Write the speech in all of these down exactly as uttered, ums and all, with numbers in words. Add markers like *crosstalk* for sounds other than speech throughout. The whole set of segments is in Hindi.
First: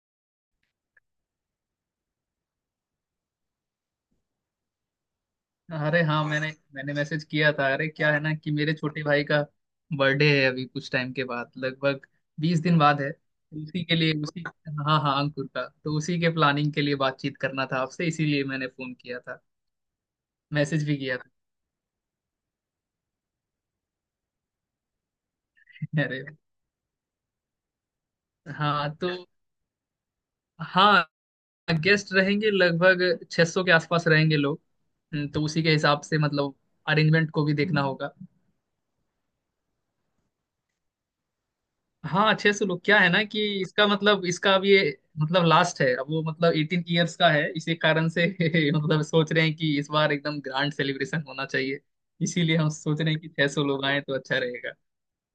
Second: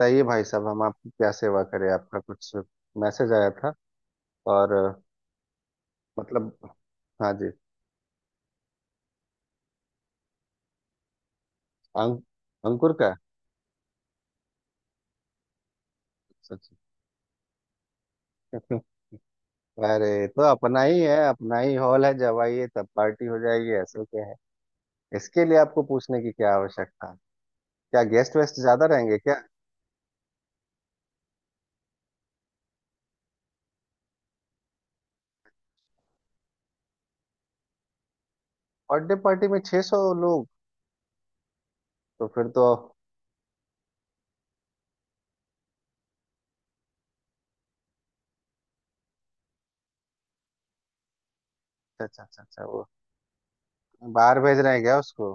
बताइए भाई साहब, हम आपकी क्या सेवा करें? आपका कुछ मैसेज आया था। और अ, अरे हाँ मैंने मतलब मैंने मैसेज हाँ किया जी। था। अरे क्या है ना कि मेरे छोटे भाई का बर्थडे है, अभी कुछ टाइम के बाद, लगभग अंक बीस दिन अंकुर बाद है। का? उसी के लिए उसी हाँ हाँ, अंकुर का, तो उसी के प्लानिंग अच्छा। के लिए बातचीत करना था आपसे, इसीलिए मैंने अच्छा। फोन किया था, *laughs* अरे, तो अपना मैसेज भी ही किया है, अपना ही हॉल है। जब आइए तब पार्टी हो जाएगी, ऐसे क्या है, इसके लिए आपको था। *laughs* पूछने अरे की क्या आवश्यकता है। क्या गेस्ट वेस्ट ज्यादा हाँ, तो रहेंगे क्या? हाँ, गेस्ट रहेंगे लगभग छह सौ के आसपास रहेंगे लोग। हम्म, तो उसी के हिसाब से मतलब अरेंजमेंट को भी देखना होगा। बर्थडे पार्टी में छह सौ लोग? तो हाँ फिर अच्छे तो से, लोग क्या है ना कि इसका मतलब, इसका अब ये मतलब लास्ट है, अब वो मतलब एटीन ईयर्स का है, इसी कारण से *laughs* मतलब सोच रहे हैं कि इस बार एकदम ग्रैंड सेलिब्रेशन होना चाहिए। अच्छा अच्छा अच्छा इसीलिए अच्छा। हम वो सोच रहे हैं कि छह सौ लोग आए तो अच्छा बाहर भेज रहे रहेगा। हैं क्या उसको?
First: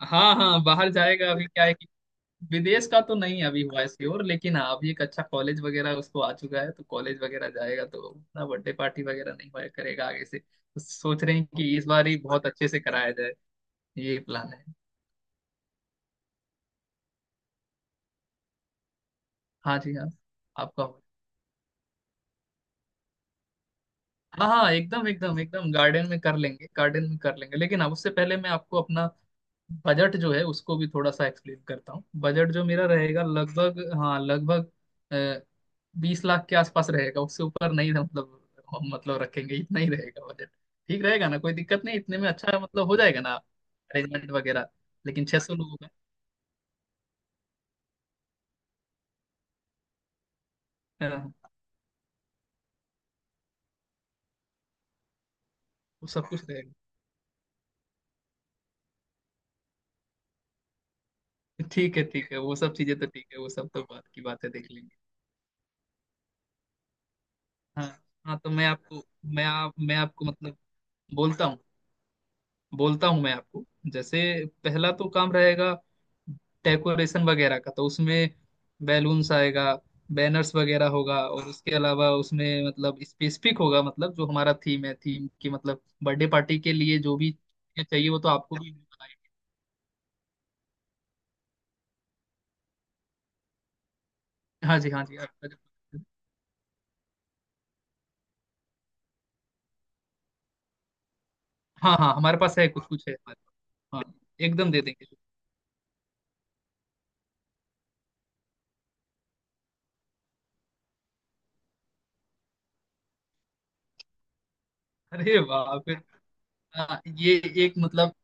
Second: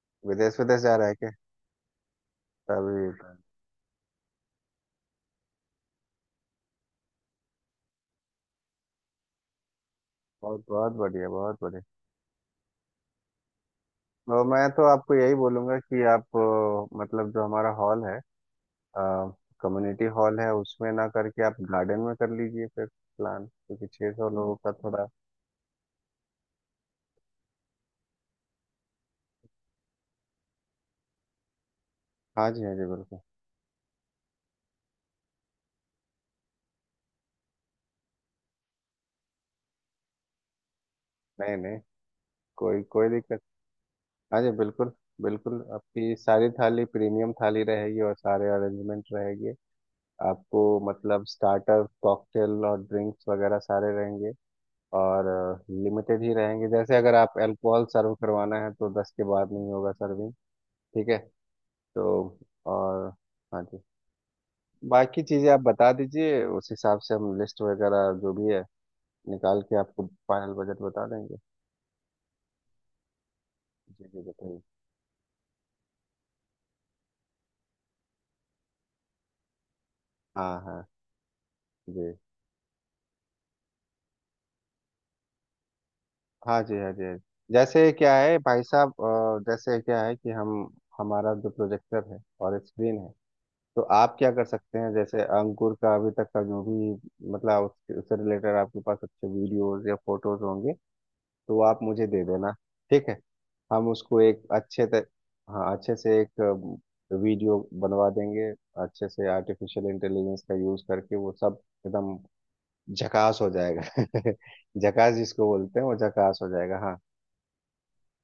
हाँ विदेश हाँ, विदेश बाहर जा रहा है क्या? जाएगा। अभी क्या है कि विदेश का तभी तो तो। नहीं अभी हुआ इसकी ओर, लेकिन हाँ अभी एक अच्छा कॉलेज वगैरह उसको आ चुका है, तो कॉलेज वगैरह जाएगा तो उतना बर्थडे पार्टी वगैरह नहीं हुआ करेगा आगे से, बहुत तो बहुत सोच बढ़िया, रहे हैं बहुत कि बढ़िया। इस बार ही बहुत अच्छे से कराया जाए। ये और प्लान है। मैं तो आपको यही बोलूंगा कि आप, अ, मतलब जो हमारा हॉल है, हाँ जी कम्युनिटी हाँ, हॉल है, आपका। उसमें ना करके आप गार्डन में कर लीजिए फिर प्लान, क्योंकि छह सौ हाँ लोगों हाँ, का थोड़ा। एकदम एकदम एकदम गार्डन में कर लेंगे, गार्डन में कर लेंगे, लेकिन अब उससे पहले मैं आपको अपना बजट जो है उसको भी थोड़ा सा एक्सप्लेन करता हूँ। हाँ बजट जी जो हाँ जी, मेरा बिल्कुल। रहेगा लगभग, हाँ लगभग बीस लाख के आसपास रहेगा, उससे ऊपर नहीं। मतलब मतलब रखेंगे इतना ही, रहेगा बजट। ठीक रहेगा ना? कोई नहीं नहीं, दिक्कत नहीं? इतने में अच्छा कोई मतलब हो कोई जाएगा ना दिक्कत। अरेंजमेंट हाँ जी, वगैरह? बिल्कुल। लेकिन छह सौ बिल्कुल लोगों का। आपकी सारी थाली प्रीमियम थाली रहेगी और सारे अरेंजमेंट रहेंगे आपको। मतलब हाँ, स्टार्टर, कॉकटेल और ड्रिंक्स वगैरह सारे रहेंगे। और वो लिमिटेड सब ही कुछ रहेंगे। रहेगा। जैसे अगर आप अल्कोहल सर्व करवाना है तो दस के बाद नहीं होगा सर्विंग। ठीक है। ठीक है तो ठीक है, वो सब चीजें तो और ठीक है, वो हाँ सब जी, तो बात की बात है, देख लेंगे। बाकी चीज़ें आप बता दीजिए, उस हिसाब से हम लिस्ट हाँ वगैरह जो हाँ, तो भी है मैं आपको, मैं निकाल आप के मैं आपको आपको फाइनल मतलब बजट बता देंगे। बोलता हूँ, बोलता हूँ मैं आपको। जी जैसे जी, बताइए। पहला तो काम रहेगा डेकोरेशन वगैरह का, तो उसमें बैलून्स आएगा, बैनर्स हाँ हाँ वगैरह होगा, और उसके अलावा जी, उसमें मतलब स्पेसिफिक होगा मतलब जो हमारा थीम है, थीम की मतलब बर्थडे पार्टी हाँ के जी, हाँ लिए, जी, जो हाँ जी। भी चीजें जैसे चाहिए क्या वो तो है आपको भाई भी। साहब, अ, जैसे क्या है कि हम, हमारा जो प्रोजेक्टर है और स्क्रीन है, तो आप क्या कर सकते हाँ जी हैं, हाँ जी, जैसे आपका जो- अंकुर का अभी तक का जो भी, मतलब उसके, उससे रिलेटेड आपके पास अच्छे वीडियोस या फोटोज होंगे तो आप हाँ मुझे हाँ, दे हमारे देना। पास है, कुछ कुछ ठीक है है, हमारे हम पास, हाँ उसको एक एकदम दे अच्छे देंगे। तक, हाँ अच्छे से एक अ, वीडियो बनवा देंगे। अच्छे से आर्टिफिशियल इंटेलिजेंस का यूज करके वो सब एकदम झकास हो जाएगा। *laughs* झकास अरे जिसको वाह, बोलते हैं वो फिर झकास हो जाएगा, हाँ। हाँ, ये एक मतलब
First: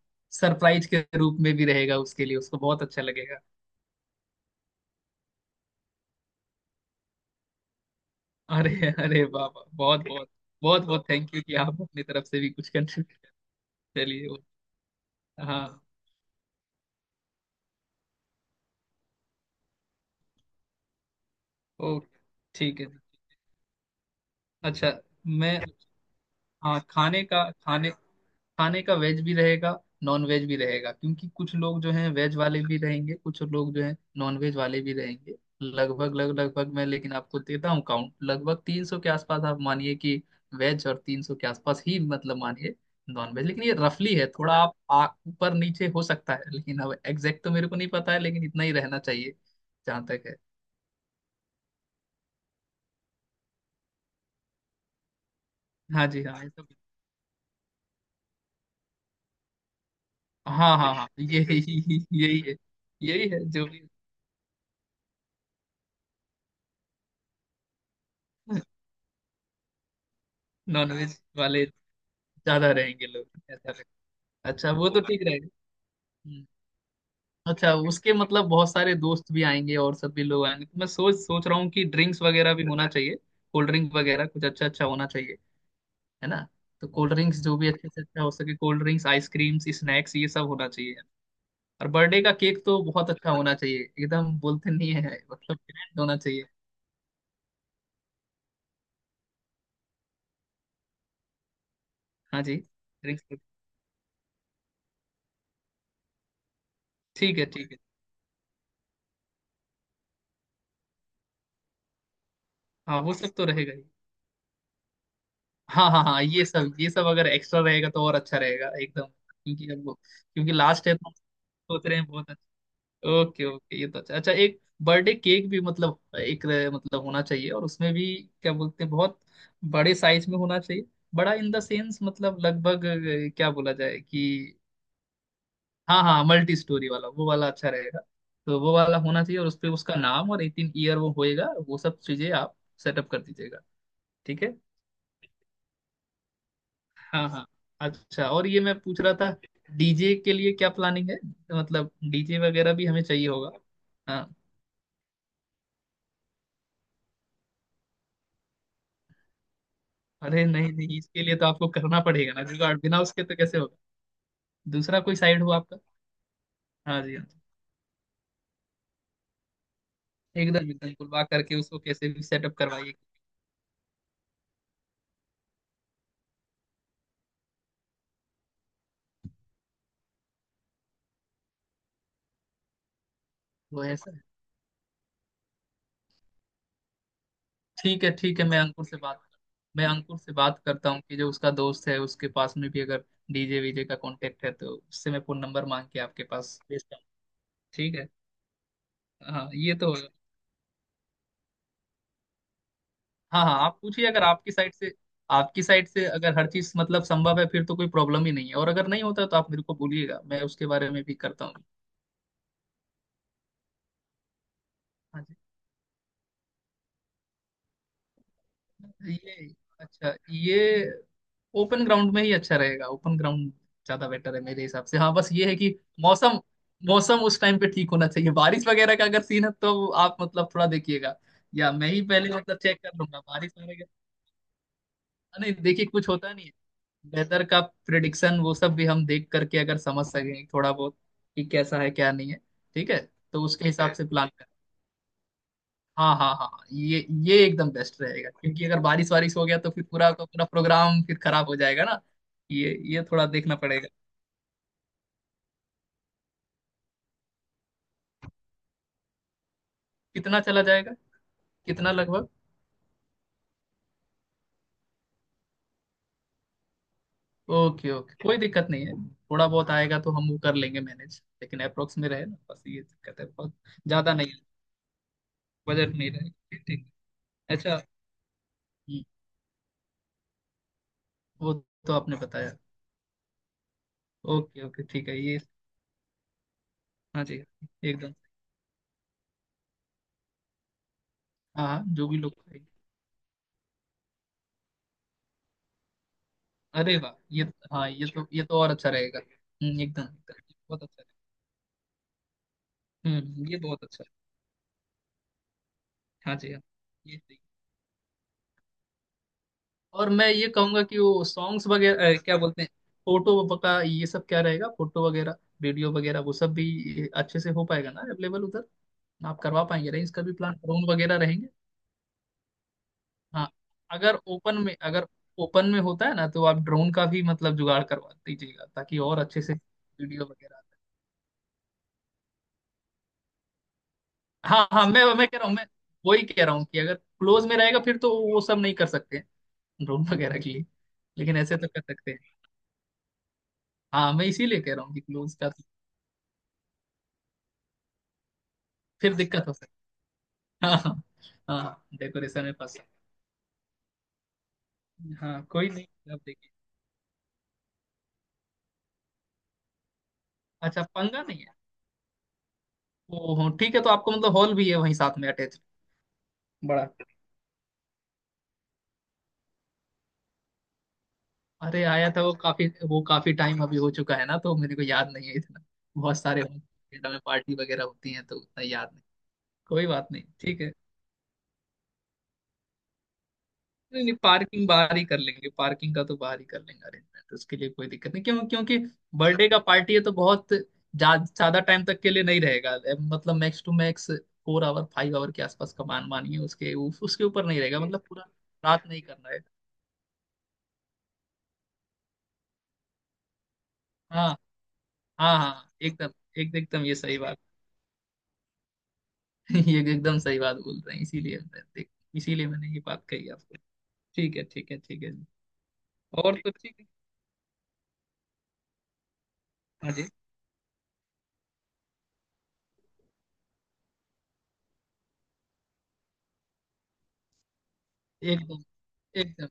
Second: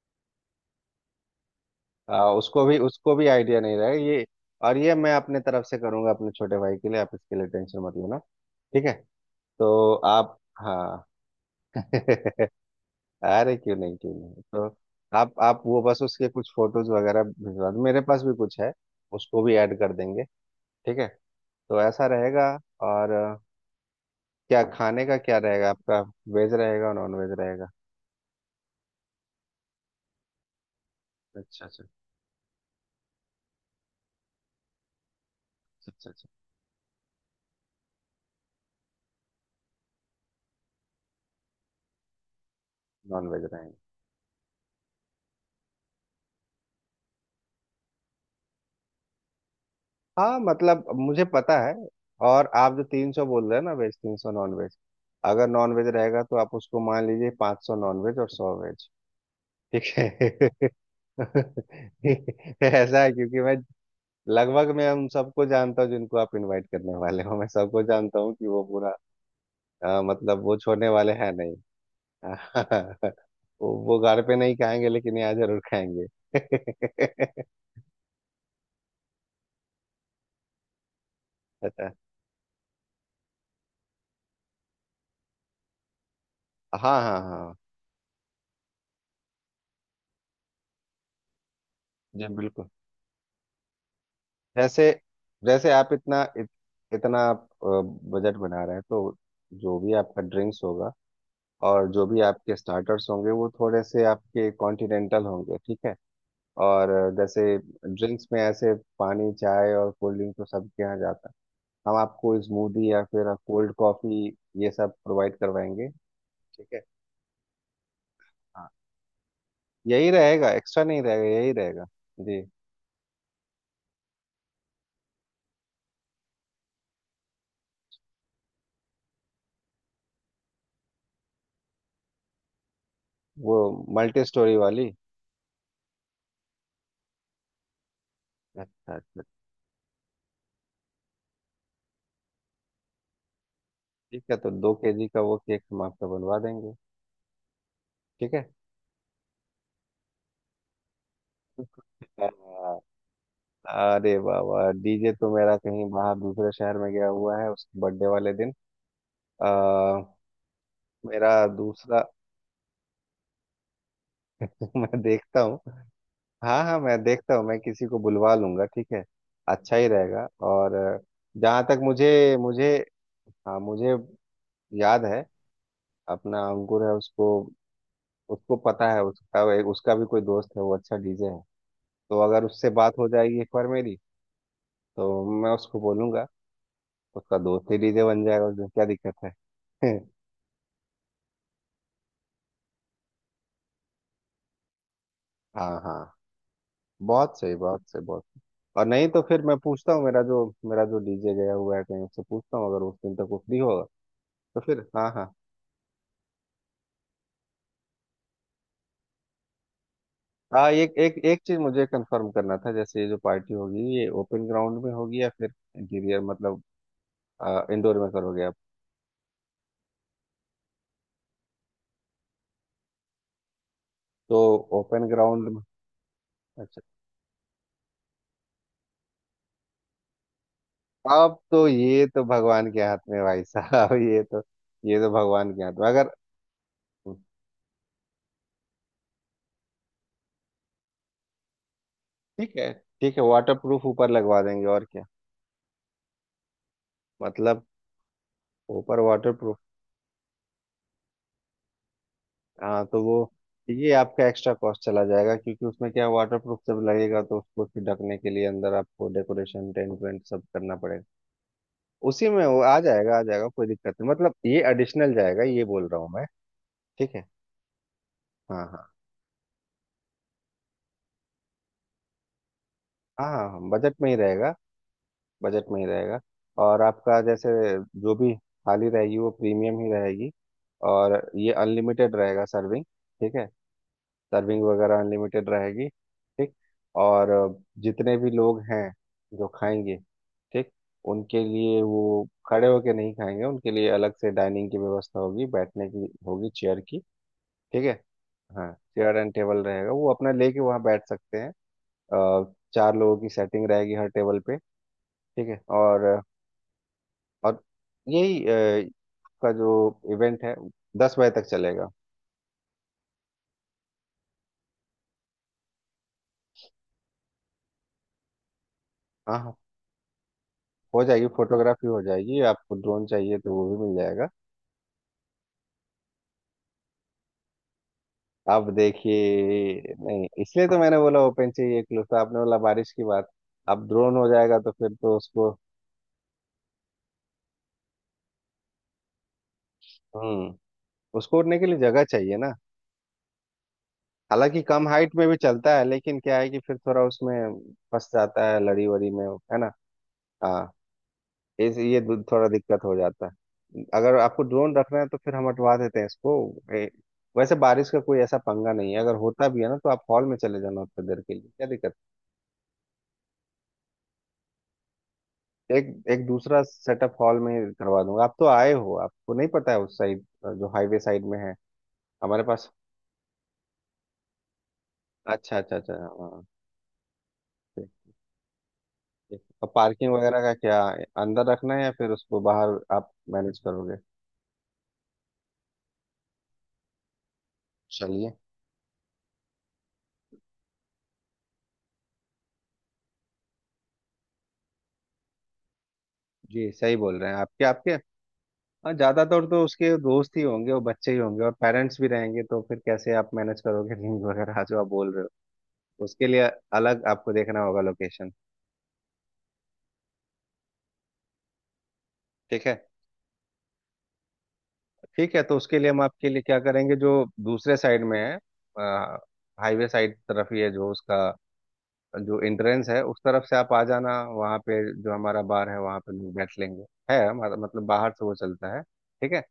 सरप्राइज के रूप में भी रहेगा आ, उसके लिए, उसको उसको भी बहुत अच्छा उसको भी लगेगा। आइडिया नहीं रहेगा ये। और ये मैं अपने तरफ से करूंगा, अपने छोटे भाई के लिए। आप इसके लिए टेंशन मत लेना, ठीक अरे है? अरे वाह वाह, तो बहुत बहुत, आप, बहुत बहुत हाँ। थैंक यू, कि *laughs* आप अपनी तरफ से भी अरे कुछ कंट्रीब्यूट। क्यों नहीं, क्यों चलिए ओ- नहीं। तो आप आप हाँ, वो बस उसके कुछ फोटोज वगैरह भिजवा दो, मेरे पास भी कुछ है, उसको भी ऐड कर देंगे। ठीक है, तो ऐसा ओके, रहेगा। ठीक है। और अ, क्या, अच्छा, खाने का क्या मैं, रहेगा आपका, वेज हाँ रहेगा और नॉन खाने वेज का, रहेगा? खाने खाने का वेज भी रहेगा, नॉन वेज भी रहेगा, क्योंकि कुछ अच्छा लोग अच्छा। जो हैं वेज वाले भी रहेंगे, कुछ लोग जो हैं नॉन वेज वाले भी रहेंगे। अच्छा लगभग अच्छा, लग लगभग मैं लेकिन आपको देता हूँ काउंट, लगभग तीन सौ के आसपास आप मानिए कि वेज, और तीन सौ के आसपास ही मतलब मानिए नॉन नॉन वेज वेज, लेकिन ये रहेंगे। रफली है, थोड़ा आप आ- ऊपर नीचे हो सकता है, लेकिन अब एग्जैक्ट तो मेरे को नहीं पता है, लेकिन इतना ही रहना चाहिए जहाँ तक है। हाँ, मतलब मुझे पता है। और आप जो तीन सौ बोल रहे हैं ना, वेज तीन सौ, नॉन वेज, अगर नॉन वेज हाँ रहेगा जी तो हाँ, ये आप सब, उसको मान लीजिए पाँच सौ नॉन वेज और सौ वेज। ठीक है। हाँ हाँ हाँ, ये यही, यही है *laughs* ऐसा है यही है क्योंकि मैं जो भी लगभग, मैं उन सबको जानता हूँ जिनको आप इनवाइट करने वाले हो, मैं सबको जानता हूँ कि वो पूरा, अ, मतलब वो छोड़ने वाले नॉनवेज हैं नहीं। वाले ज्यादा रहेंगे *laughs* लोग, ऐसा वो लगता वो घर पे है। नहीं अच्छा, खाएंगे वो तो लेकिन ठीक यहाँ रहेगा। जरूर खाएंगे। हम्म। *laughs* अच्छा, उसके मतलब बहुत सारे दोस्त भी आएंगे और सब भी लोग आएंगे, तो मैं सोच सोच रहा हूँ कि अच्छा। ड्रिंक्स वगैरह भी होना चाहिए, कोल्ड ड्रिंक वगैरह कुछ अच्छा अच्छा होना चाहिए, है ना? तो हाँ कोल्ड हाँ, ड्रिंक्स हाँ जो भी अच्छे से अच्छा हो सके, कोल्ड ड्रिंक्स, आइसक्रीम्स, स्नैक्स, ये सब होना चाहिए। और बर्थडे जी, का केक बिल्कुल। तो बहुत अच्छा होना चाहिए, एकदम, बोलते जैसे, नहीं है, मतलब जैसे आप grand होना इतना चाहिए। इत, इतना बजट बना रहे हैं, तो जो भी आपका ड्रिंक्स होगा और जो भी हाँ आपके जी, स्टार्टर्स ड्रिंक्स, होंगे वो थोड़े से आपके कॉन्टिनेंटल होंगे, ठीक है? और ठीक है जैसे ठीक है, ड्रिंक्स में ऐसे पानी, चाय और कोल्ड ड्रिंक तो सबके यहाँ जाता है, हम आपको स्मूदी हाँ या वो सब फिर तो रहेगा कोल्ड ही। कॉफी, ये सब प्रोवाइड करवाएंगे। हाँ हाँ हाँ, ये ठीक सब, है, ये सब अगर एक्स्ट्रा रहेगा तो और अच्छा हाँ। रहेगा एकदम, क्योंकि अब यही रहेगा, क्योंकि एक्स्ट्रा लास्ट है नहीं तो रहेगा, यही रहेगा। सोच रहे हैं बहुत जी, अच्छा। ओके ओके, ये तो अच्छा अच्छा। एक बर्थडे केक भी मतलब एक, अ, मतलब होना चाहिए, और उसमें भी क्या बोलते हैं बहुत बड़े साइज में होना चाहिए। बड़ा इन द सेंस मतलब लगभग, अ, क्या वो बोला जाए मल्टी स्टोरी कि वाली। हाँ हाँ, मल्टी स्टोरी वाला, वो वाला अच्छा रहेगा। तो वो अच्छा वाला अच्छा, होना चाहिए, और उस पर उसका नाम और एटीन ईयर वो होएगा, वो सब चीजें आप सेटअप कर दीजिएगा। ठीक है, ठीक तो है, दो केजी का वो केक हम आपका बनवा देंगे। हाँ हाँ, अच्छा ठीक है। और ये मैं पूछ रहा था डीजे के लिए क्या प्लानिंग है? मतलब आ, डीजे वगैरह भी हमें चाहिए होगा। अरे हाँ, बाबा, डीजे तो मेरा कहीं बाहर दूसरे शहर में गया हुआ है उसके बर्थडे वाले दिन। आ, अरे नहीं नहीं, इसके मेरा लिए तो आपको करना दूसरा, पड़ेगा ना जुगाड़, बिना उसके तो कैसे होगा? *laughs* मैं दूसरा कोई देखता साइड हो हूँ। आपका। हाँ हाँ, हाँ मैं जी हाँ देखता जी। हूँ, मैं किसी को बुलवा लूंगा, ठीक है? अच्छा ही रहेगा। एकदम और एकदम बुलवा करके जहाँ उसको तक कैसे भी मुझे सेटअप मुझे करवाइए। हाँ, मुझे याद है, अपना अंकुर है, उसको, उसको पता है, उसका एक, उसका भी कोई दोस्त है, वो अच्छा डीजे है। तो अगर उससे बात हो जाएगी एक बार वो मेरी, ऐसा है। तो मैं उसको बोलूंगा, उसका दोस्त ही डीजे ठीक है बन ठीक जाएगा, है, मैं उसमें क्या अंकुर से दिक्कत बात है। मैं अंकुर से *laughs* बात करता हूँ कि जो उसका दोस्त है उसके पास में भी अगर डीजे वीजे का कांटेक्ट है तो उससे मैं फोन नंबर हाँ मांग हाँ, के आपके पास भेजता हूँ। बहुत सही, बहुत ठीक सही, है, बहुत। और नहीं तो फिर हाँ मैं ये पूछता तो, हूँ, मेरा जो, मेरा जो डीजे गया हुआ है कहीं, उससे पूछता हूँ, अगर उस दिन तक वो हाँ हाँ, फ्री आप होगा पूछिए अगर आपकी तो साइड फिर, से, हाँ हाँ आपकी साइड से अगर हर चीज मतलब संभव है फिर तो कोई प्रॉब्लम ही नहीं है, और अगर नहीं होता तो आप मेरे को बोलिएगा, मैं उसके हाँ। बारे एक में भी एक एक करता चीज हूँ। मुझे कंफर्म करना था, जैसे ये जो पार्टी होगी, ये ओपन ग्राउंड में होगी हाँ या फिर इंटीरियर, मतलब इंडोर में करोगे आप? जी, ये अच्छा, ये ओपन ग्राउंड में ही अच्छा रहेगा, ओपन ग्राउंड ज्यादा बेटर तो है मेरे हिसाब से। ओपन हाँ बस ये ग्राउंड है में, कि मौसम अच्छा। मौसम उस टाइम पे ठीक होना चाहिए, बारिश वगैरह का अगर सीन है तो आप मतलब थोड़ा देखिएगा, अब तो या मैं ही ये तो पहले मतलब भगवान के चेक हाथ कर लूंगा में भाई बारिश वगैरह का- साहब, ये तो, ये तो भगवान नहीं के हाथ देखिए, में। कुछ अगर होता नहीं है। वेदर का प्रिडिक्शन वो सब भी हम देख करके अगर समझ सकें थोड़ा बहुत कि कैसा है क्या नहीं है। ठीक है, ठीक है, ठीक है, तो वाटर उसके ठीक प्रूफ हिसाब है से ऊपर प्लान लगवा करें। देंगे और क्या, हाँ हाँ हाँ हाँ, ये ये मतलब एकदम बेस्ट रहेगा, क्योंकि अगर ऊपर बारिश वाटर वारिश हो प्रूफ। गया तो फिर पूरा का पूरा प्रोग्राम फिर खराब हो जाएगा ना। ये हाँ, तो ये वो, थोड़ा देखना पड़ेगा। ये आपका एक्स्ट्रा कॉस्ट चला जाएगा, क्योंकि उसमें क्या, वाटर प्रूफ जब लगेगा तो उसको फिर ढकने के लिए अंदर आपको डेकोरेशन, टेंट वेंट कितना सब चला करना जाएगा? पड़ेगा। कितना लगभग? उसी में वो आ जाएगा, आ जाएगा, कोई दिक्कत नहीं, मतलब ये एडिशनल जाएगा ये बोल रहा हूँ मैं। ठीक है, ओके ओके, कोई हाँ दिक्कत हाँ नहीं है, थोड़ा बहुत आएगा तो हम वो कर लेंगे मैनेज, लेकिन अप्रोक्स में रहे ना, बस ये दिक्कत है, हाँ, बहुत हाँ बजट में ज्यादा ही नहीं है। रहेगा, बजट में ही बजट नहीं रहेगा। रहेगा, ठीक और ठीक। आपका जैसे अच्छा, जो भी थाली हम्म, रहेगी वो प्रीमियम ही रहेगी, और ये वो तो अनलिमिटेड आपने रहेगा बताया। सर्विंग। ठीक है, ओके सर्विंग ओके वगैरह ठीक है ये। अनलिमिटेड रहेगी, ठीक। हाँ और जी एकदम, जितने भी लोग हैं जो खाएंगे, ठीक, उनके हाँ लिए हाँ जो भी वो लोग खाएंगे, खड़े होके नहीं खाएंगे, उनके लिए अलग से डाइनिंग की व्यवस्था होगी, बैठने की होगी, चेयर अरे की। वाह ये, ठीक हाँ है, ये तो ये तो और हाँ, अच्छा चेयर रहेगा। एंड टेबल हम्म, रहेगा, एकदम वो अपना एकदम लेके वहाँ बहुत अच्छा बैठ सकते हैं। अ, चार लोगों रहेगा। की हम्म हम्म, ये सेटिंग बहुत रहेगी अच्छा हर है। टेबल पे। ठीक है। और हाँ जी हाँ, ये सही। और यही अ, का जो और मैं इवेंट ये है कहूंगा कि दस वो बजे तक सॉन्ग्स चलेगा। वगैरह, अ, क्या बोलते हैं, फोटो का ये सब क्या रहेगा, फोटो वगैरह, वीडियो वगैरह, वो सब भी अच्छे से हो पाएगा ना अवेलेबल उधर? हाँ आप हाँ, करवा पाएंगे ना इसका भी प्लान, ड्रोन हो वगैरह जाएगी रहेंगे? फोटोग्राफी, हो जाएगी, आपको ड्रोन चाहिए हाँ, तो वो भी मिल अगर जाएगा। ओपन में, अगर ओपन में होता है ना, तो आप ड्रोन का भी मतलब जुगाड़ करवा दीजिएगा, आप ताकि और अच्छे से देखिए, वीडियो नहीं वगैरह इसलिए आते। तो मैंने बोला ओपन चाहिए, क्लोज तो आपने बोला बारिश की बात। अब ड्रोन हो जाएगा हाँ तो हाँ, फिर मैं तो मैं कह रहा उसको, हूँ, मैं वही कह रहा हूँ कि अगर क्लोज में रहेगा फिर तो वो सब नहीं कर सकते हैं ड्रोन वगैरह के हम्म, लिए, लेकिन उसको ऐसे उड़ने के तो लिए कर जगह सकते हैं। चाहिए ना। हाँ मैं हालांकि इसीलिए कह रहा कम हूँ कि हाइट में क्लोज भी का तो चलता है, लेकिन क्या है कि फिर थोड़ा उसमें फंस जाता है, लड़ी वड़ी फिर में, दिक्कत हो है ना? सकती है। हाँ, हाँ हाँ हाँ इस हाँ, ये दु- डेकोरेशन थोड़ा में फंस दिक्कत हो जाता है। अगर आपको ड्रोन रखना है सकते तो हैं। फिर हाँ हम कोई हटवा नहीं, देते हैं आप इसको। देखिए। ए, वैसे बारिश का कोई ऐसा पंगा नहीं है, अगर होता भी है ना तो आप हॉल में चले जाना अच्छा उतने देर पंगा के नहीं लिए, है, क्या दिक्कत। ओ हो ठीक है, तो आपको मतलब हॉल भी है वहीं साथ में अटैच? एक एक दूसरा बड़ा। सेटअप हॉल में करवा दूंगा। आप तो आए हो, आपको नहीं पता है उस साइड, जो हाईवे साइड में है अरे आया था वो, हमारे काफी पास। वो काफी टाइम अभी हो चुका है ना, तो मेरे को याद नहीं है अच्छा इतना, अच्छा अच्छा, बहुत सारे थिएटर में पार्टी वगैरह हाँ। होती है तो उतना याद नहीं। अब कोई बात पार्किंग नहीं, वगैरह का ठीक है। क्या, अंदर रखना है या फिर उसको बाहर आप मैनेज करोगे? नहीं नहीं पार्किंग बाहर ही कर लेंगे, पार्किंग का तो बाहर ही कर लेंगे अरेंजमेंट उसके लिए, कोई दिक्कत नहीं, चलिए, क्यों क्योंकि बर्थडे का पार्टी है तो बहुत जा- ज्यादा टाइम तक के लिए नहीं रहेगा। ए, मतलब max two max four hour five hour के आसपास का मान मानिए, जी उसके उ, सही बोल उसके रहे हैं ऊपर नहीं आपके, रहेगा आपके। मतलब, पूरा रात हाँ, नहीं करना है। ज्यादातर तो उसके दोस्त ही होंगे और बच्चे ही होंगे और पेरेंट्स भी रहेंगे, तो फिर कैसे आप मैनेज करोगे रिंग हाँ वगैरह जो आप बोल रहे हाँ हो, हाँ, एकदम उसके लिए एक एकदम ये अलग सही आपको बात, देखना होगा लोकेशन। *laughs* ये एकदम सही बात बोल रहे हैं, इसीलिए मैं- देख, इसीलिए ठीक मैंने है, ये बात कही आपको। ठीक है ठीक है ठीक है जी। ठीक है, तो उसके लिए हम आपके और लिए तो क्या ठीक है, करेंगे, जो दूसरे साइड में है हाईवे हाँ जी साइड तरफ ही है, जो उसका जो एंट्रेंस है उस तरफ से आप आ जाना, वहाँ पे जो हमारा बार है वहाँ पे लोग बैठ लेंगे। है हमारा, मतलब बाहर से वो एकदम चलता है, ठीक है, एकदम,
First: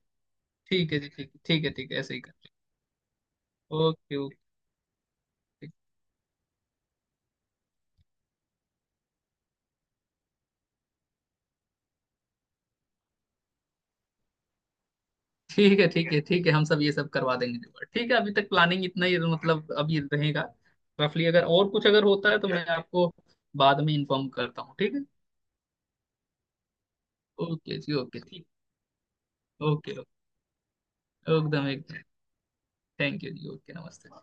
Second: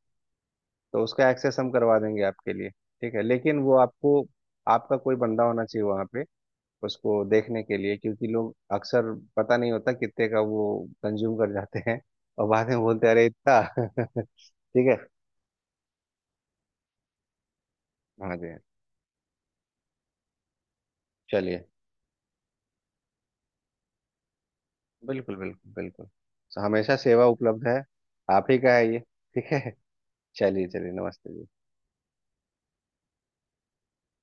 ठीक है तो जी ठीक उसका है एक्सेस ठीक हम है ठीक करवा है, ऐसे ही देंगे कर। आपके लिए। ठीक है, लेकिन वो ओके आपको, ओके, आपका कोई बंदा होना चाहिए वहाँ पे उसको देखने के लिए, क्योंकि लोग अक्सर पता नहीं होता कितने का वो कंज्यूम कर जाते हैं, और बाद में बोलते हैं, अरे इतना। *laughs* ठीक है, ठीक है ठीक है ठीक है, हम सब ये सब करवा देंगे जुगाड़। ठीक है, अभी हाँ जी तक हाँ। प्लानिंग इतना ही मतलब अभी रहेगा रफली, अगर चलिए, और कुछ अगर होता है तो मैं आपको बाद में इन्फॉर्म करता हूँ, ठीक है। बिल्कुल बिल्कुल बिल्कुल, हमेशा सेवा उपलब्ध है, ओके जी ओके ठीक, आप ही का है ये, ठीक है। ओके चलिए चलिए, नमस्ते ओके जी। एकदम एकदम, थैंक यू जी, ओके नमस्ते।